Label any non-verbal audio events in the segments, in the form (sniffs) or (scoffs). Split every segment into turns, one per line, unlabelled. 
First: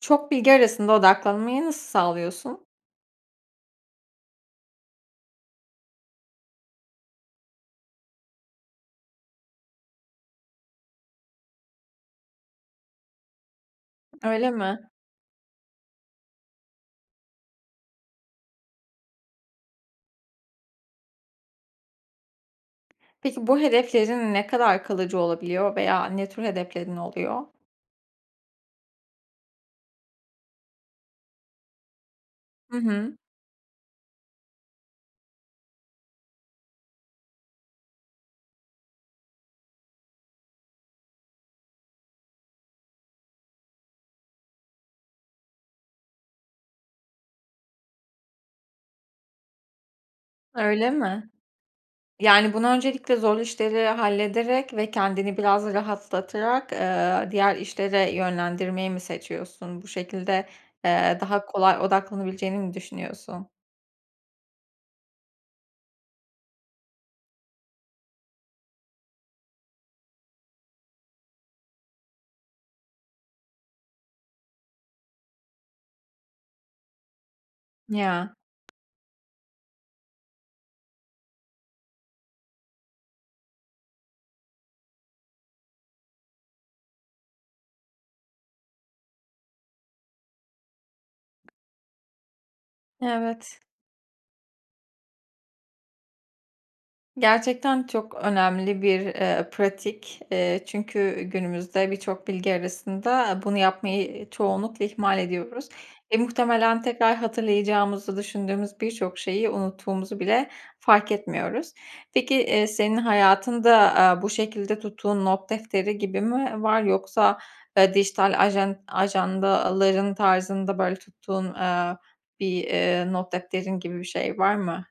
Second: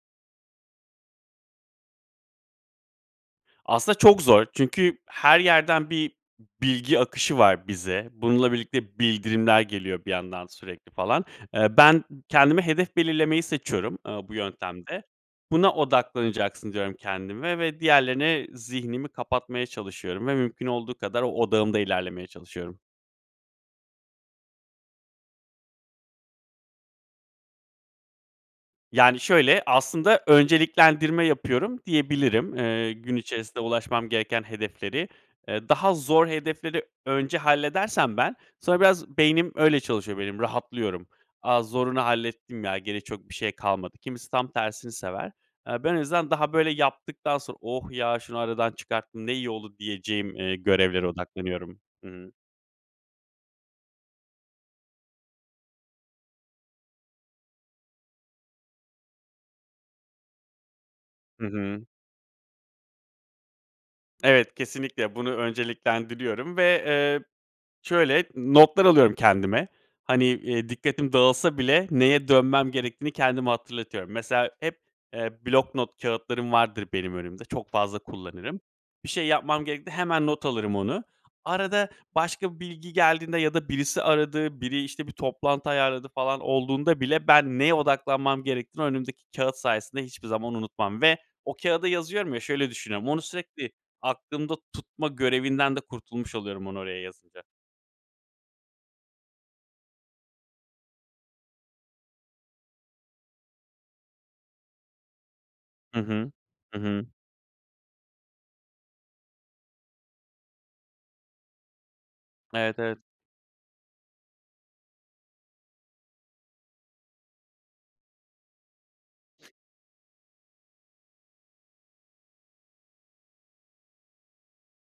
Çok bilgi arasında odaklanmayı nasıl sağlıyorsun?
Aslında çok zor. Çünkü her yerden bir bilgi akışı var bize. Bununla birlikte bildirimler geliyor bir yandan sürekli, falan. Eee, ben kendime hedef belirlemeyi seçiyorum, eee, bu
Öyle mi?
yöntemde. Buna odaklanacaksın, diyorum kendime ve diğerlerine zihnimi kapatmaya çalışıyorum ve mümkün olduğu kadar o odağımda ilerlemeye çalışıyorum.
Peki bu hedeflerin ne kadar kalıcı olabiliyor veya ne tür hedeflerin oluyor?
Yani, şöyle, aslında önceliklendirme yapıyorum diyebilirim.
Hı
Eee, gün
hı.
içerisinde ulaşmam gereken hedefleri, eee, daha zor hedefleri önce halledersem ben, sonra biraz beynim öyle çalışıyor benim. Rahatlıyorum, a, zorunu hallettim ya, geri çok bir şey kalmadı. Kimisi tam tersini sever. Eee, ben en azından daha, böyle, yaptıktan sonra oh, ya, şunu aradan çıkarttım, ne iyi oldu diyeceğim, eee,
Öyle
görevlere
mi?
odaklanıyorum. Hı.
Yani, bunu öncelikle zorlu işleri hallederek ve kendini biraz rahatlatarak, eee, diğer işlere yönlendirmeyi mi seçiyorsun? Bu şekilde, eee, daha
Hı
kolay
hı.
odaklanabileceğini mi düşünüyorsun?
Evet, kesinlikle. Bunu önceliklendiriyorum ve, eee, şöyle, notlar alıyorum kendime; hani, eee, dikkatim dağılsa bile neye dönmem gerektiğini kendime hatırlatıyorum. Mesela hep, eee, bloknot kâğıtlarım vardır benim önümde. Çok fazla
Ya.
kullanırım. Bir şey yapmam gerektiğinde hemen not alırım onu. Arada başka bir bilgi geldiğinde ya da birisi aradı, biri, işte, bir toplantı ayarladı falan olduğunda bile ben neye odaklanmam gerektiğini önümdeki kâğıt sayesinde hiçbir zaman unutmam ve o kâğıda yazıyorum ya, şöyle düşünüyorum. Onu
Evet.
sürekli aklımda tutma görevinden de kurtulmuş oluyorum onu oraya yazınca.
Gerçekten çok önemli bir, eee, pratik. Eee, çünkü günümüzde birçok bilgi arasında bunu yapmayı çoğunlukla ihmal ediyoruz.
Hı
Eee,
hı. Hı
muhtemelen
hı.
tekrar hatırlayacağımızı düşündüğümüz birçok şeyi unuttuğumuzu bile fark etmiyoruz. Peki, eee,
Evet, evet.
senin hayatında, aaa, bu şekilde tuttuğun not defteri gibi mi v var? Yoksa, eee, dijital ajan ajandaların tarzında, böyle, tuttuğun, eee, bir, eee, not defterin gibi bir şey var mı?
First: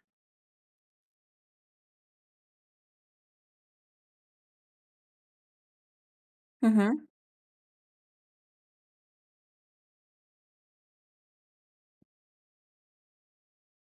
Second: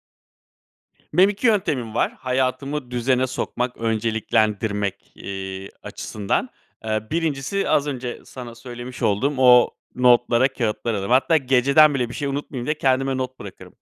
Benim 2 yöntemim var hayatımı düzene sokmak ve önceliklendirmek, eee, açısından.
Hı hı.
Eee, 1'incisi az önce sana söylemiş olduğum o notlara, kâğıtlara (unintelligible) Hatta geceden bile bir şey unutmayayım diye kendime not bırakırım.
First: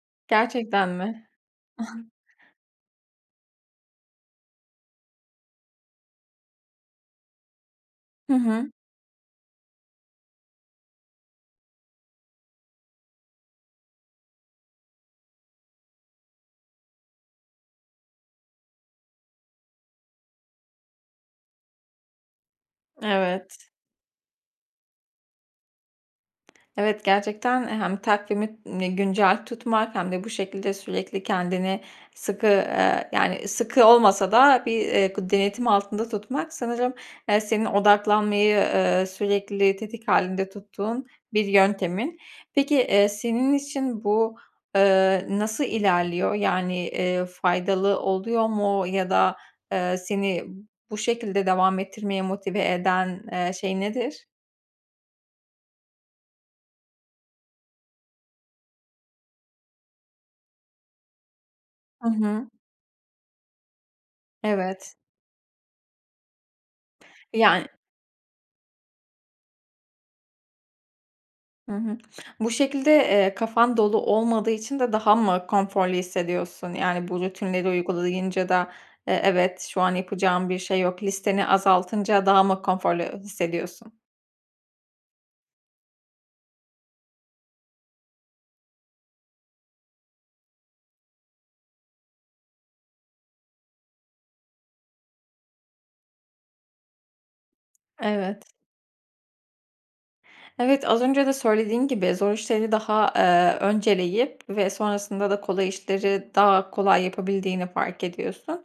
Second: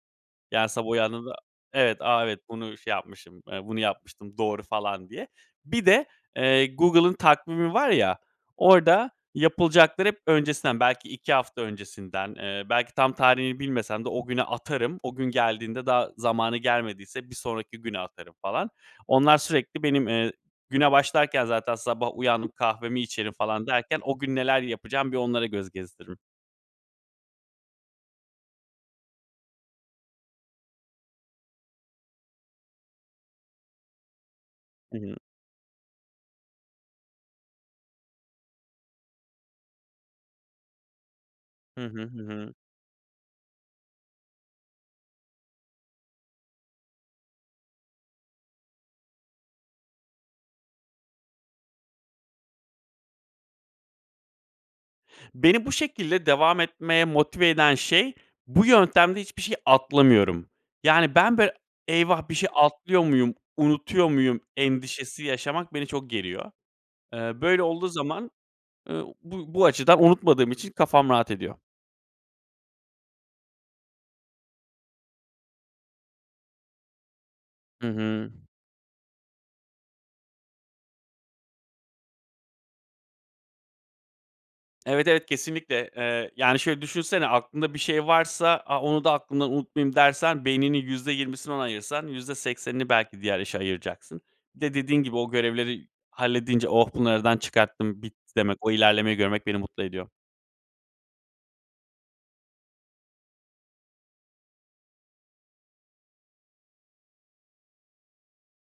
Yani, sabah
Gerçekten mi?
uyandığımda Evet,
(scoffs)
"A, evet ,bunu şey yapmışım, eee, bunu yapmıştım. Doğru." falan diye. Bir de, eee, Google'ın takvimi var ya,
Hı hı.
orada yapılacakları hep öncesinden, belki 2 hafta öncesinden, eee, belki tam tarihini bilmesem de o güne atarım. O gün geldiğinde daha zamanı gelmediyse bir sonraki güne atarım falan. Onlar sürekli benim, eee Güne başlarken zaten sabah uyandım, kahvemi içerim falan
Evet.
derken o gün neler yapacağım, bir onlara göz gezdiririm.
Evet, gerçekten hem takvimini güncel tutmak hem de bu şekilde sürekli kendini sıkı, eee, yani, sıkı olmasa da bir, eee,
(unintelligible)
gı denetim altında tutmak sanırım, eee, senin odaklanmayı, eee, sürekli tetik hâlinde tuttuğun bir
Hı hı.
yöntemin.
Hı hı.
Peki, eee, senin için bu, eee, nasıl ilerliyor? Yani, eee, faydalı oluyor mu ya da, eee, seni bu şekilde devam ettirmeye motive eden, eee, şey nedir?
Beni bu şekilde devam etmeye motive eden şey, bu yöntemde hiçbir şey atlamıyorum. Yani ben böyle
Hı
"Eyvah! Bir şey
hı.
atlıyor muyum, unutuyor muyum?"
Evet.
endişesi yaşamak beni çok geriyor. Eee, böyle
Yani
olduğu zaman, ııı, bu bu açıdan unutmadığım için kafam rahat ediyor.
Hı hı. Bu şekilde, eee, kafan dolu olmadığı için de daha mı konforlu hissediyorsun? Yani bu rutinleri
Hı hı.
uygulayınca da, eee, "Evet, şu an yapacağım bir şey yok.", listeni azaltınca daha mı konforlu hissediyorsun?
Evet, evet, kesinlikle. Eee, yani şöyle düşünsene: Aklında bir şey varsa, a "Onu da aklımda unutmayayım." dersen, beyninin %20'sini ona ayırsan %80 'ini belki diğer işe ayıracaksın. Bir de dediğin gibi, o görevleri halledince "Oh, bunu aradan çıkarttım, bitti."
Evet.
demek, o ilerlemeyi görmek beni mutlu ediyor.
Evet, az önce de söylediğin gibi, zor işleri daha, eee, önceleyip ve sonrasında da kolay işleri daha kolay yapabildiğini fark ediyorsun.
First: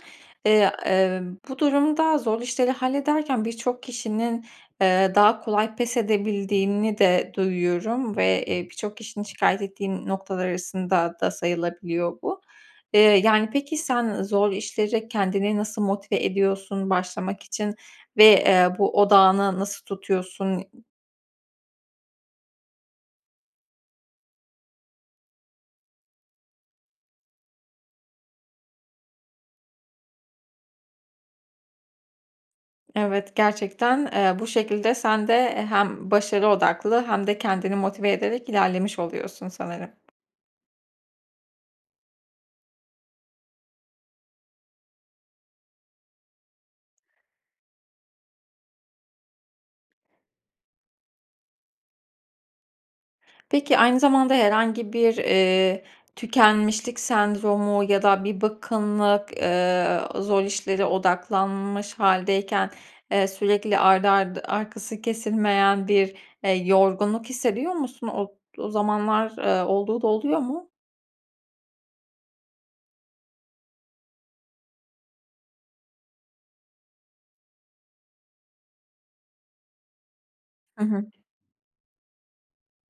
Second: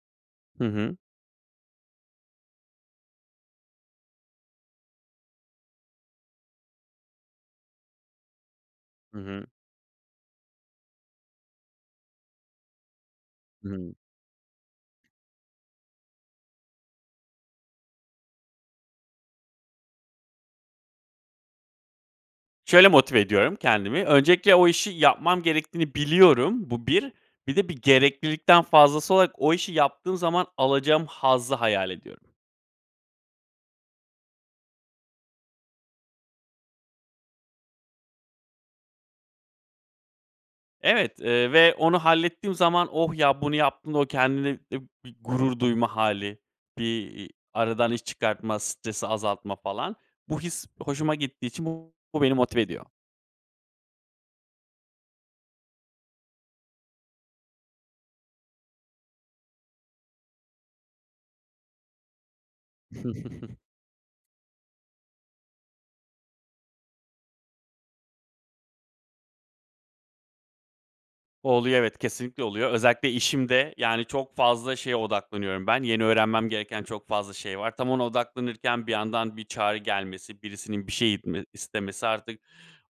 Hı
Eee,
hı.
ııı, bu durumda zor işleri hallederken birçok kişinin, eee, daha kolay pes edebildiğini de duyuyorum ve, eee, birçok
Hı
kişinin
hı.
şikâyet ettiği noktalar arasında da sayılabiliyor bu. Eee, yani peki
Hımm.
sen zor işlere kendini nasıl motive ediyorsun başlamak için ve, eee, bu odağını nasıl tutuyorsun?
Şöyle motive ediyorum kendimi, öncelikle o işi yapmam gerektiğini biliyorum. Bu bir. Bir de bir gereklilikten fazlası olarak o işi yaptığım zaman alacağım hazzı hayal ediyorum.
Evet, gerçekten, eee, bu şekilde sen de, eee, hem başarı odaklı hem de kendini motive ederek ilerlemiş oluyorsun sanırım.
Evet, eee, ve onu hallettiğim zaman, oh, ya, bunu yaptığımda o kendinle bi bir gurur duyma hâli, bir, iii, aradan iş çıkartma, stresi azaltma falan, bu his hoşuma gittiği için bu beni motive ediyor.
Peki, aynı zamanda herhangi bir, eee, tükenmişlik sendromu ya da bir bıkkınlık, eee, zor işlere odaklanmış hâldeyken, eee,
(chuckles)
sürekli art arda, arkası kesilmeyen bir, eee, yorgunluk hissediyor musun? O o zamanlar, eee, olduğu da oluyor mu?
Oluyor, evet, kesinlikle oluyor. Özellikle işimde, yani, çok fazla şeye odaklanıyorum ben, yeni öğrenmem gereken çok fazla şey var. Tam ona odaklanırken bir yandan bir çağrı gelmesi,
Hı
birisinin bir
hı.
şey itme istemesi, artık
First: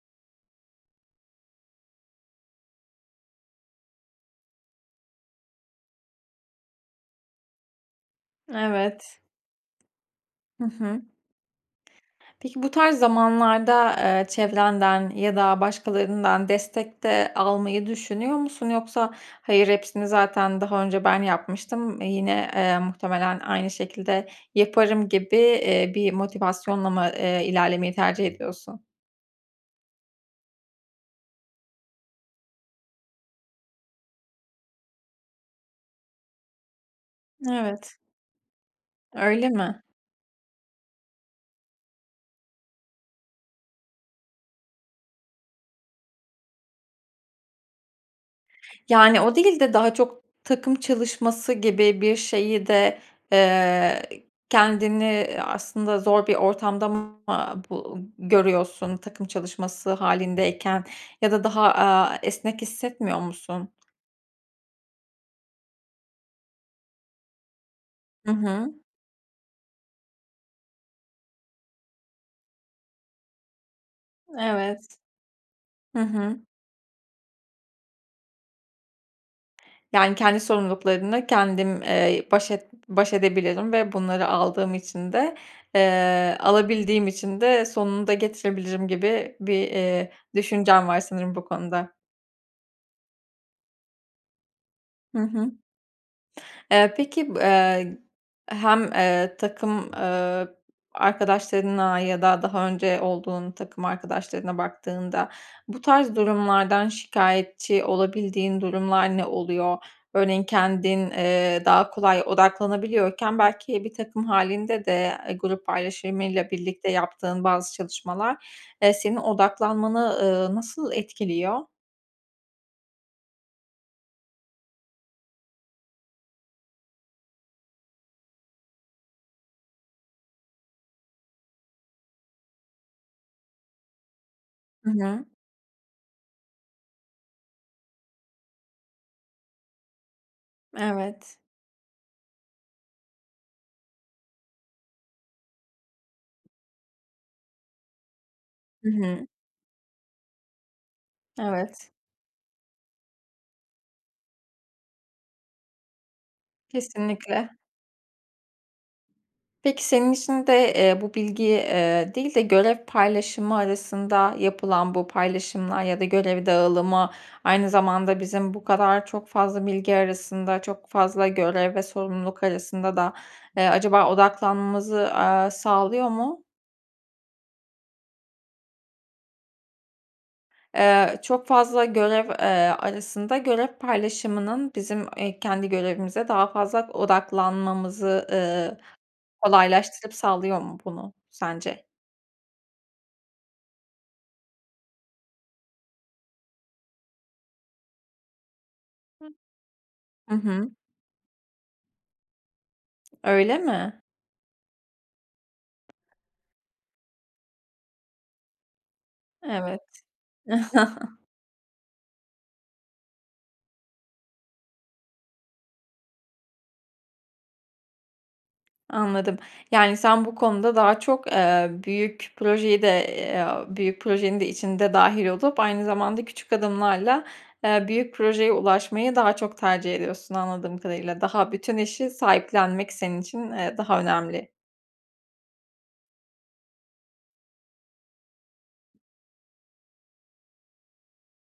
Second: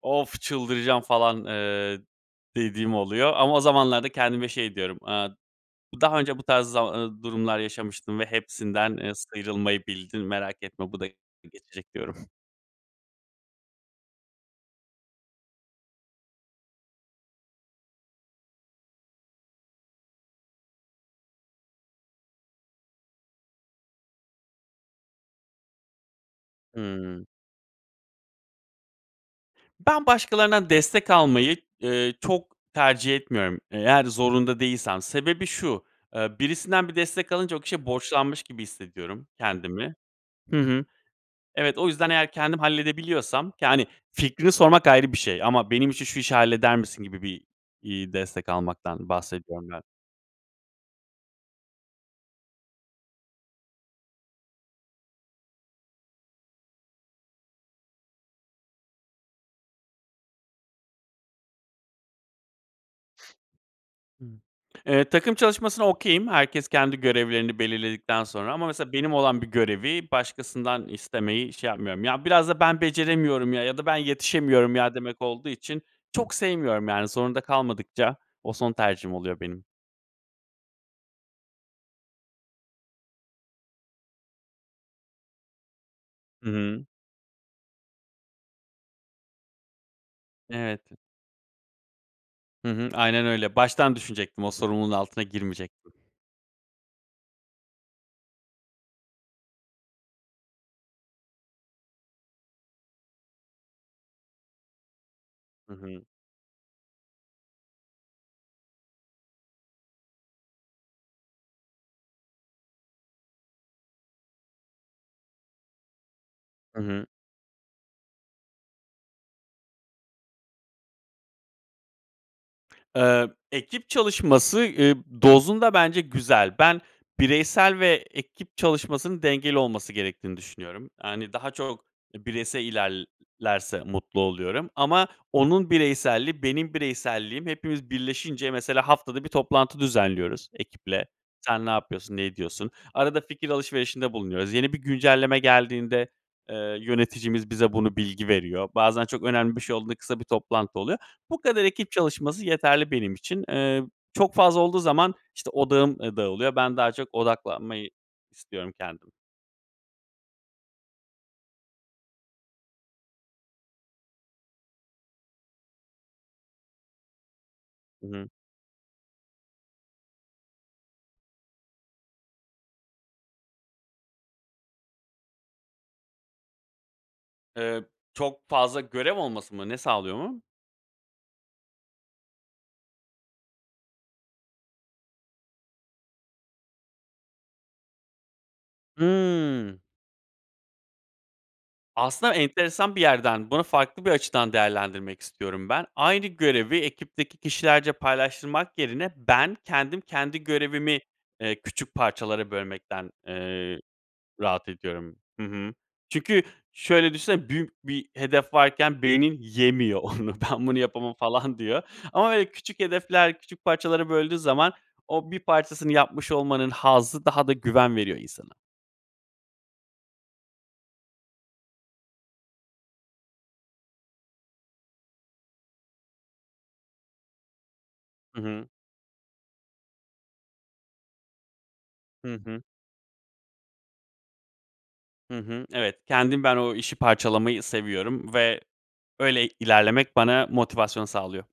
of, çıldıracağım falan, eee, dediğim oluyor ama o zamanlarda kendime şey diyorum, eee, daha önce bu tarz zama eee, durumlar yaşamıştın ve hepsinden, eee,
Evet.
sıyrılmayı bildin, merak
Hı
etme, bu
hı.
da geçecek diyorum.
Peki, bu tarz zamanlarda, eee, çevrenden ya da başkalarından destek de almayı düşünüyor musun? Yoksa hayır, hepsini zaten daha önce ben yapmıştım, eee, yine, eee, muhtemelen aynı şekilde yaparım gibi, eee, bir motivasyonla mı,
Hıı.
eee, ilerlemeyi tercih ediyorsun?
Ben, başkalarından destek almayı, eee, çok tercih etmiyorum, eğer zorunda değilsem. Sebebi şu; eee, birisinden bir destek alınca o kişiye
Evet.
borçlanmış gibi hissediyorum
Öyle mi?
kendimi. Hı hı. Evet, o yüzden eğer kendim halledebiliyorsam, yani, fikrini sormak ayrı bir şey ama, "Benim için şu işi halleder misin?" gibi bir, iii, destek almaktan
Yani, o değil
bahsediyorum
de
ben.
daha çok takım çalışması gibi bir şeyi de, eee, kendini aslında zor bir ortamda mı, aaa, bu görüyorsun takım çalışması hâlindeyken ya da daha, aaa, esnek hissetmiyor musun?
(sniffs) Hıı. Eee, takım çalışmasına okay'im. Herkes kendi görevlerini belirledikten
Hı
sonra ama
hı.
mesela benim olan bir görevi başkasından istemeyi şey yapmıyorum. Ya, biraz da ben beceremiyorum ya ya da ben yetişemiyorum
Evet.
ya demek olduğu için
Hı
çok
hı.
sevmiyorum. Yani, zorunda kalmadıkça o son tercihim oluyor benim.
Yani, kendi sorumluluklarını kendim, eee, baş et baş edebilim ve bunları aldığım için de, eee,
Hı hı.
alabildiğim için de sonunu da getirebilirim gibi bir, eee,
Evet.
düşüncen var sanırım bu konuda.
Hı hı, aynen öyle baştan düşünecektim, o sorumluluğun
Hı
altına
hı.
girmeyecektim.
Eee, peki b eee, hem, eee, takım, eee, arkadaşlarına ya da daha önce olduğun takım arkadaşlarına baktığında,
Hı
bu
hı.
tarz durumlardan şikâyetçi olabildiğin durumlar ne oluyor? Örneğin kendin, eee, daha kolay odaklanabiliyorken belki bir takım hâlinde de, eee, grup paylaşımıyla
Hı
birlikte
hı.
yaptığın bazı çalışmalar, eee, senin odaklanmanı, ııı, nasıl etkiliyor?
Eee, ekip çalışması, ıııı, dozunda bence güzel. Ben bireysel ve ekip çalışmasının dengeli olması gerektiğini düşünüyorum. Yani daha çok bireysel ilerlerse mutlu oluyorum
Hı
ama
hı.
onun bireyselliği benim bireyselliğim hepimiz birleşince mesela haftada 1 toplantı düzenliyoruz ekiple.
Evet.
Sen ne yapıyorsun, ne ediyorsun? Arada fikir alışverişinde bulunuyoruz. Yeni bir güncelleme geldiğinde, eee, yöneticimiz bize bunu bilgi veriyor.
Hı
Bazen çok
hı.
önemli bir şey olduğunda kısa bir toplantı oluyor. Bu kadar ekip
Evet.
çalışması yeterli benim için, eee, çok fazla olduğu zaman işte odağım, ııı, dağılıyor. Ben daha çok
Kesinlikle.
odaklanmayı istiyorum kendim.
Peki senin için de, eee, bu bilgiyi, eee, değil de görev paylaşımı arasında yapılan bu paylaşımlar ya da görev dağılımı aynı
Hı
zamanda
hı.
bizim bu kadar çok fazla bilgi arasında, çok fazla görev ve sorumluluk arasında da, eee, acaba odaklanmamızı, aaa, sağlıyor mu?
Eee, çok fazla görev olması mı? Ne sağlıyor mu?
Eee, çok fazla görev, eee, arasında görev paylaşımının bizim, eee, kendi görevimize daha fazla odaklanmamızı, ııı,
Hı.
kolaylaştırıp sağlıyor mu, bunu sence?
Aslında enteresan bir yerden bunu farklı bir açıdan değerlendirmek istiyorum ben. Aynı görevi ekipteki kişilerce paylaştırmak yerine ben kendim,
Hı
kendi
hı.
görevimi, eee, küçük parçalara bölmekten,
Öyle
eee,
mi?
rahat ediyorum. Hı hı. Çünkü şöyle düşünsene, büyük bir hedef varken beynin
Evet.
yemiyor onu ben bunu yapamam
(chuckles)
falan diyor ama böyle küçük hedefler, küçük parçalara böldüğü zaman o bir parçasını yapmış olmanın hazzı daha da güven veriyor insana.
Anladım. Yani sen bu konuda daha çok, eee, büyük projeyi de, eee, büyük projenin de içinde dâhil olup aynı zamanda küçük adımlarla, eee, büyük
Hı
projeye
hı.
ulaşmayı daha çok tercih ediyorsun anladığım kadarıyla. Daha bütün işi
Hı hı.
sahiplenmek senin için, eee, daha önemli.
Hı hı, evet. Kendim, ben o işi parçalamayı seviyorum ve böyle ilerlemek bana motivasyon sağlıyor.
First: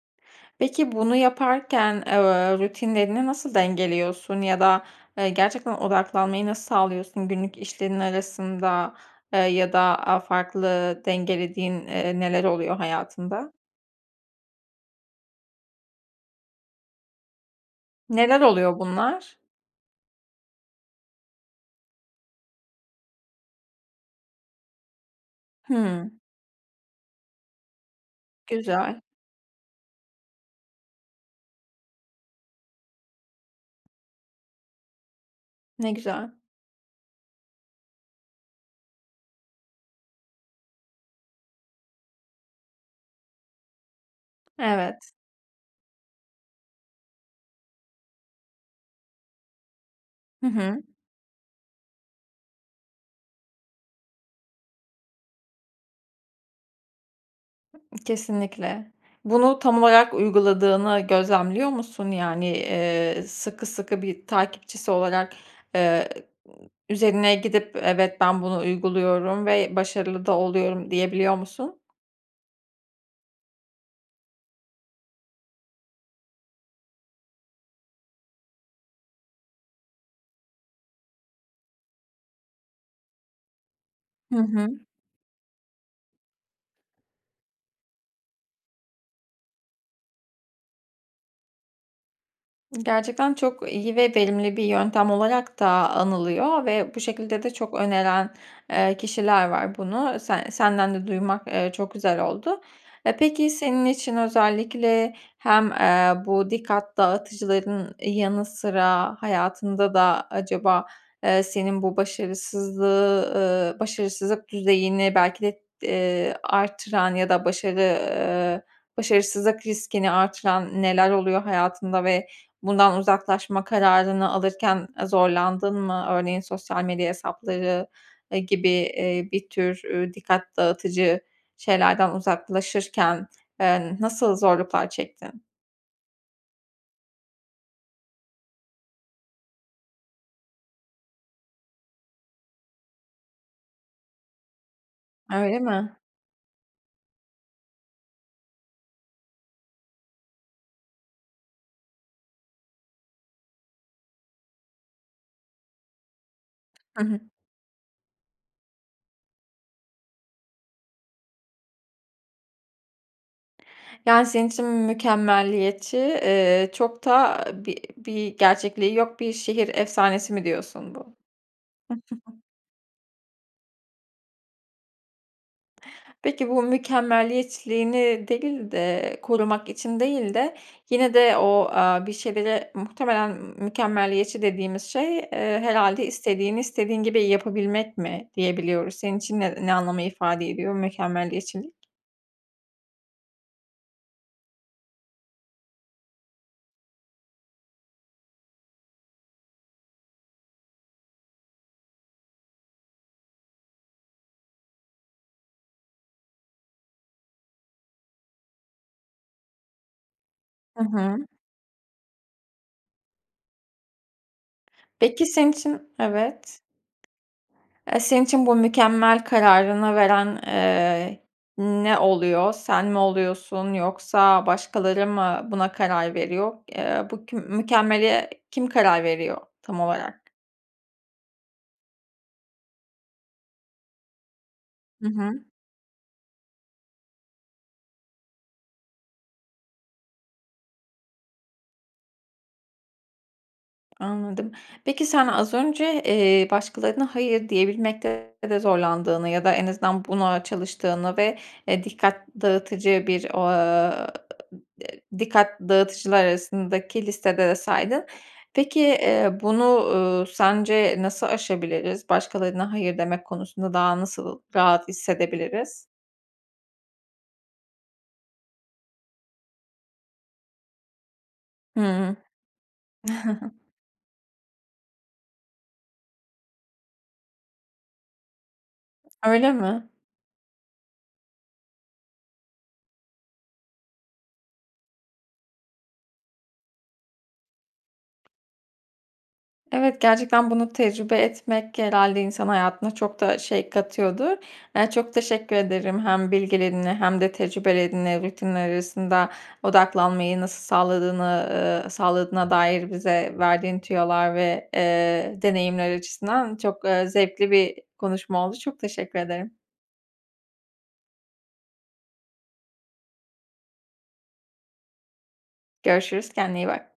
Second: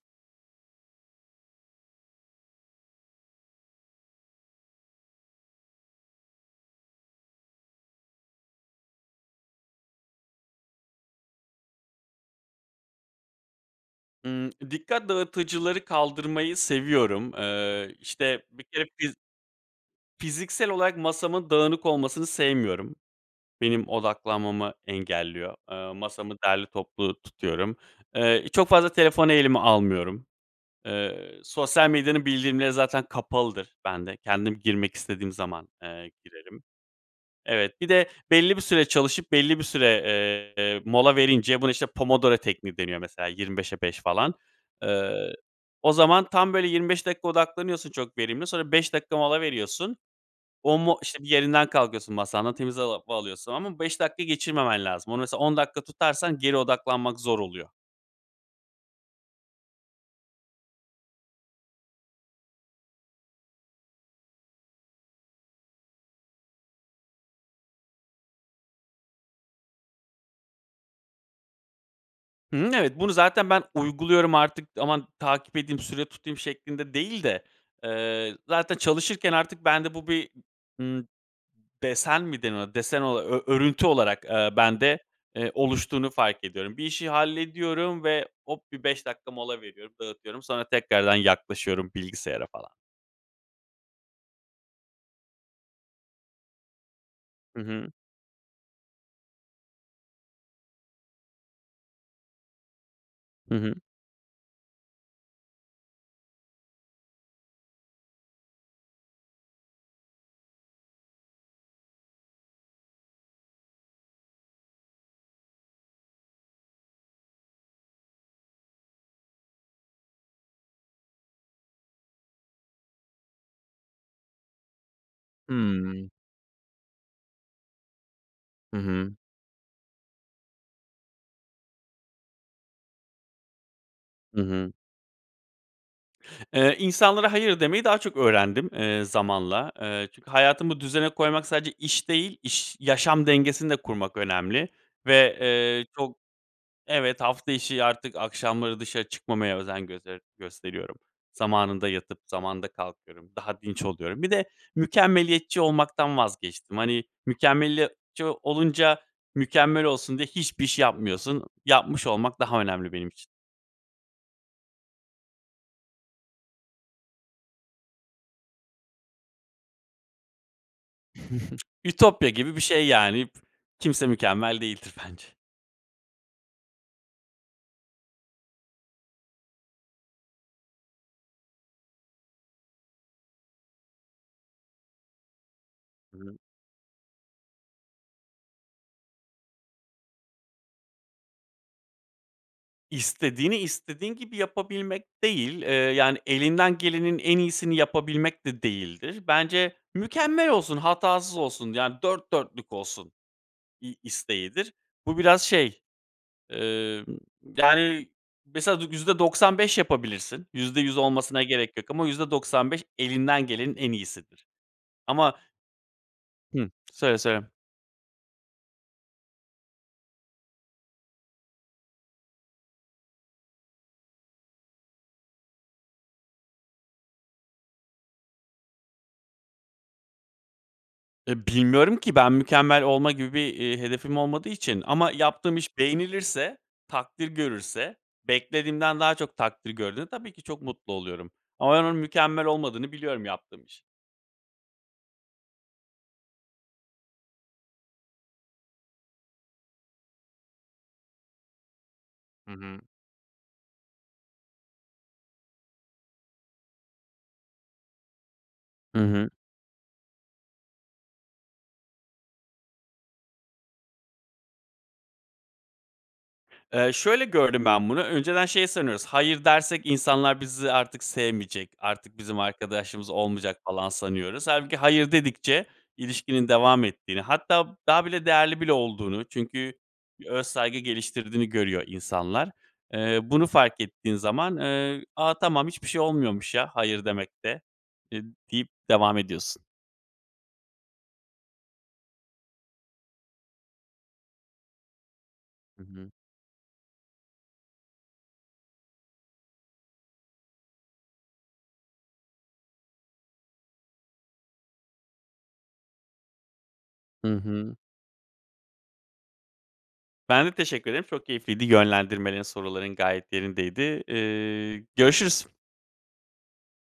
Peki bunu yaparken, eee, uuu, ııı, rutinlerini nasıl dengeliyorsun ya da, eee, gerçekten odaklanmayı nasıl sağlıyorsun günlük işlerinin arasında? Eee, ya da, aaa, farklı, dengelediğin, eee, neler oluyor hayatında?
Imm. Dikkat dağıtıcıları kaldırmayı seviyorum, eee,
Neler
işte, bir
oluyor
kere fiz
bunlar?
fiziksel olarak masamın dağınık olmasını sevmiyorum. Benim odaklanmamı engelliyor. Eee,
Hıı.
masamı derli toplu tutuyorum. Eee, çok fazla
Güzel.
telefonu elime almıyorum. Eee, sosyal medyanın bildirimleri zaten kapalıdır bende. Kendim girmek istediğim zaman,
Ne
eee,
güzel.
girerim. Evet. Bir de belli bir süre çalışıp belli bir süre, eee, mola verince buna işte, Pomodoro tekniği deniyor mesela 25'e 5 falan.
Evet.
Iıı, o zaman tam böyle 25 dakika odaklanıyorsun çok verimli. Sonra 5 dakika mola veriyorsun.
Hı
O
hı.
mu işte, yerinden kalkıyorsun, masandan, temiz hava va alıyorsun ama 5 dakika geçirmemen lazım. Onu mesela 10 dakika tutarsan geri odaklanmak zor oluyor.
Kesinlikle. Bunu tam olarak uyguladığını gözlemliyor musun? Yani, ııı, sıkı sıkı bir takipçisi olarak, ııı, ııı, üzerine gidip "Evet, ben bunu uyguluyorum ve başarılı da oluyorum." diyebiliyor musun?
Hı hı, evet. Bunu zaten ben uyguluyorum artık, aman takip edeyim, süre tutayım şeklinde değil de, eee, zaten çalışırken artık bende bu bir, ımm, desen mi denir, desen ola ör örüntü olarak,
Hı
eee,
hı.
bende, eee, oluştuğunu fark ediyorum. Bir işi hallediyorum ve hop, bir 5 dakika mola veriyorum, dağıtıyorum. Sonra tekrardan yaklaşıyorum bilgisayara, falan.
Gerçekten çok iyi ve verimli bir yöntem olarak da anılıyor ve bu şekilde de
Hı
çok
hı.
öneren, eee, kişiler var bunu. Se senden de duymak, eee, çok güzel oldu. E, peki,
Hı hı.
senin için özellikle hem, eee, bu dikkat dağıtıcıların yanı sıra hayatında da acaba, eee, senin bu başarısızlığı, ııı, başarısızlık düzeyini belki de, eee, arttıran ya da başarı, ııı, başarısızlık riskini arttıran neler oluyor hayatında ve bundan uzaklaşma kararını alırken, eee, zorlandın mı?
Hımm.
Örneğin, sosyal medya hesapları, eee, gibi,
Hı hı.
eee, bir tür, eee, dikkat dağıtıcı şeylerden uzaklaşırken, eee, nasıl
Hı hı.
zorluklar çektin?
Eee, insanlara hayır demeyi daha çok öğrendim, eee, zamanla. Eee, çünkü hayatımı düzene koymak sadece iş değil, iş yaşam dengesini de kurmak önemli ve,
Öyle
eee,
mi?
çok Evet, hafta içi artık akşamları dışarı çıkmamaya özen göster gösteriyorum. Zamanında yatıp zamanında kalkıyorum, daha dinç oluyorum. Bir de mükemmeliyetçi olmaktan vazgeçtim.
Hı
Hani,
hı.
mükemmeliyetçi olunca mükemmel olsun diye hiçbir iş yapmıyorsun. Yapmış olmak daha önemli benim için.
Yani, senin için mükemmeliyetçi, eee, çok da bir bir gerçekliği yok, bir şehir efsanesi mi diyorsun bu?
(chuckles) Ütopya gibi bir şey yani, kimse mükemmel değildir bence.
Peki, bu mükemmeliyetçiliğini değil de, korumak için değil de, yine de o, aaa, bir şeylere, muhtemelen, mükemmeliyetçi dediğimiz şey, eee, herhâlde
(unintelligible)
istediğini istediğin gibi yapabilmek mi diyebiliyoruz. Senin için ne ne anlamı ifade ediyor, mükemmeliyetçilik?
İstediğini, istediğin gibi yapabilmek değil, eee, yani, elinden gelenin en iyisini yapabilmek de değildir. Bence, mükemmel olsun, hatasız olsun, yani, dört dörtlük olsun, iii, isteğidir. Bu biraz şey emm, yani, mesela, y yüzde doksan beş yapabilirsin. yüzde
Hı
yüz
hı.
olmasına gerek yok ama %95 elinden gelenin en iyisidir.
Peki,
Ama
senin için Evet.
Hımm. Söyle, söyle.
Eee, senin için bu mükemmel kararını veren, eee, ne oluyor? Sen mi oluyorsun yoksa başkaları mı buna karar veriyor? Eee, bu kü mükemmele kim karar veriyor tam olarak?
E, bilmiyorum ki, ben mükemmel olma gibi bir, iii, hedefim olmadığı için
Hı
ama
hı.
yaptığım iş beğenilirse, takdir görürse, beklediğimden daha çok takdir gördüğünde, tabii ki çok mutlu oluyorum ama ben onun mükemmel olmadığını biliyorum yaptığım işin.
Anladım. Peki, sen, az önce, eee, başkalarına hayır diyebilmekte de zorlandığını ya da en azından buna çalıştığını ve, eee, dikkat
Hı hı.
dağıtıcı bir, o ııı, dikkat dağıtıcılar arasındaki listede de saydın. Peki,
I hı.
eee, bunu, uuu, sence nasıl aşabiliriz? Başkalarına hayır demek konusunda daha nasıl rahat hissedebiliriz?
Eee, şöyle gördüm ben bunu önceden şey sanıyoruz, hayır dersek insanlar bizi artık sevmeyecek,
Hıı.
artık bizim arkadaşlığımız
(chuckles)
olmayacak, falan, sanıyoruz. Hâlbuki hayır dedikçe ilişkinin devam ettiğini, hatta, daha bile değerli bile olduğunu
Öyle
çünkü
mi?
bir öz saygı geliştirdiğini görüyor insanlar. Eee, bunu fark ettiğin zaman, eee, ”A, tamam! Hiçbir şey olmuyormuş ya, hayır demekte.”, eee, deyip devam ediyorsun.
Evet, gerçekten bunu tecrübe etmek genelde insan hayatına çok da şey katıyordur. Eee, çok teşekkür
Hı
ederim.
hı.
Hem bilgilerinle hem de tecrübelerinle rutinler arasında odaklanmayı nasıl sağladığını, ııı, sağladığına dair bize verdiğin tüyolar ve, eee, deneyimler açısından çok, eee,
I
zevkli
hı.
bir konuşma oldu. Çok teşekkür ederim.
Ben de teşekkür ederim, çok keyifliydi. Yönlendirmelerin, soruların gayet yerindeydi. Eee, görüşürüz.
Görüşürüz, kendine iyi bak.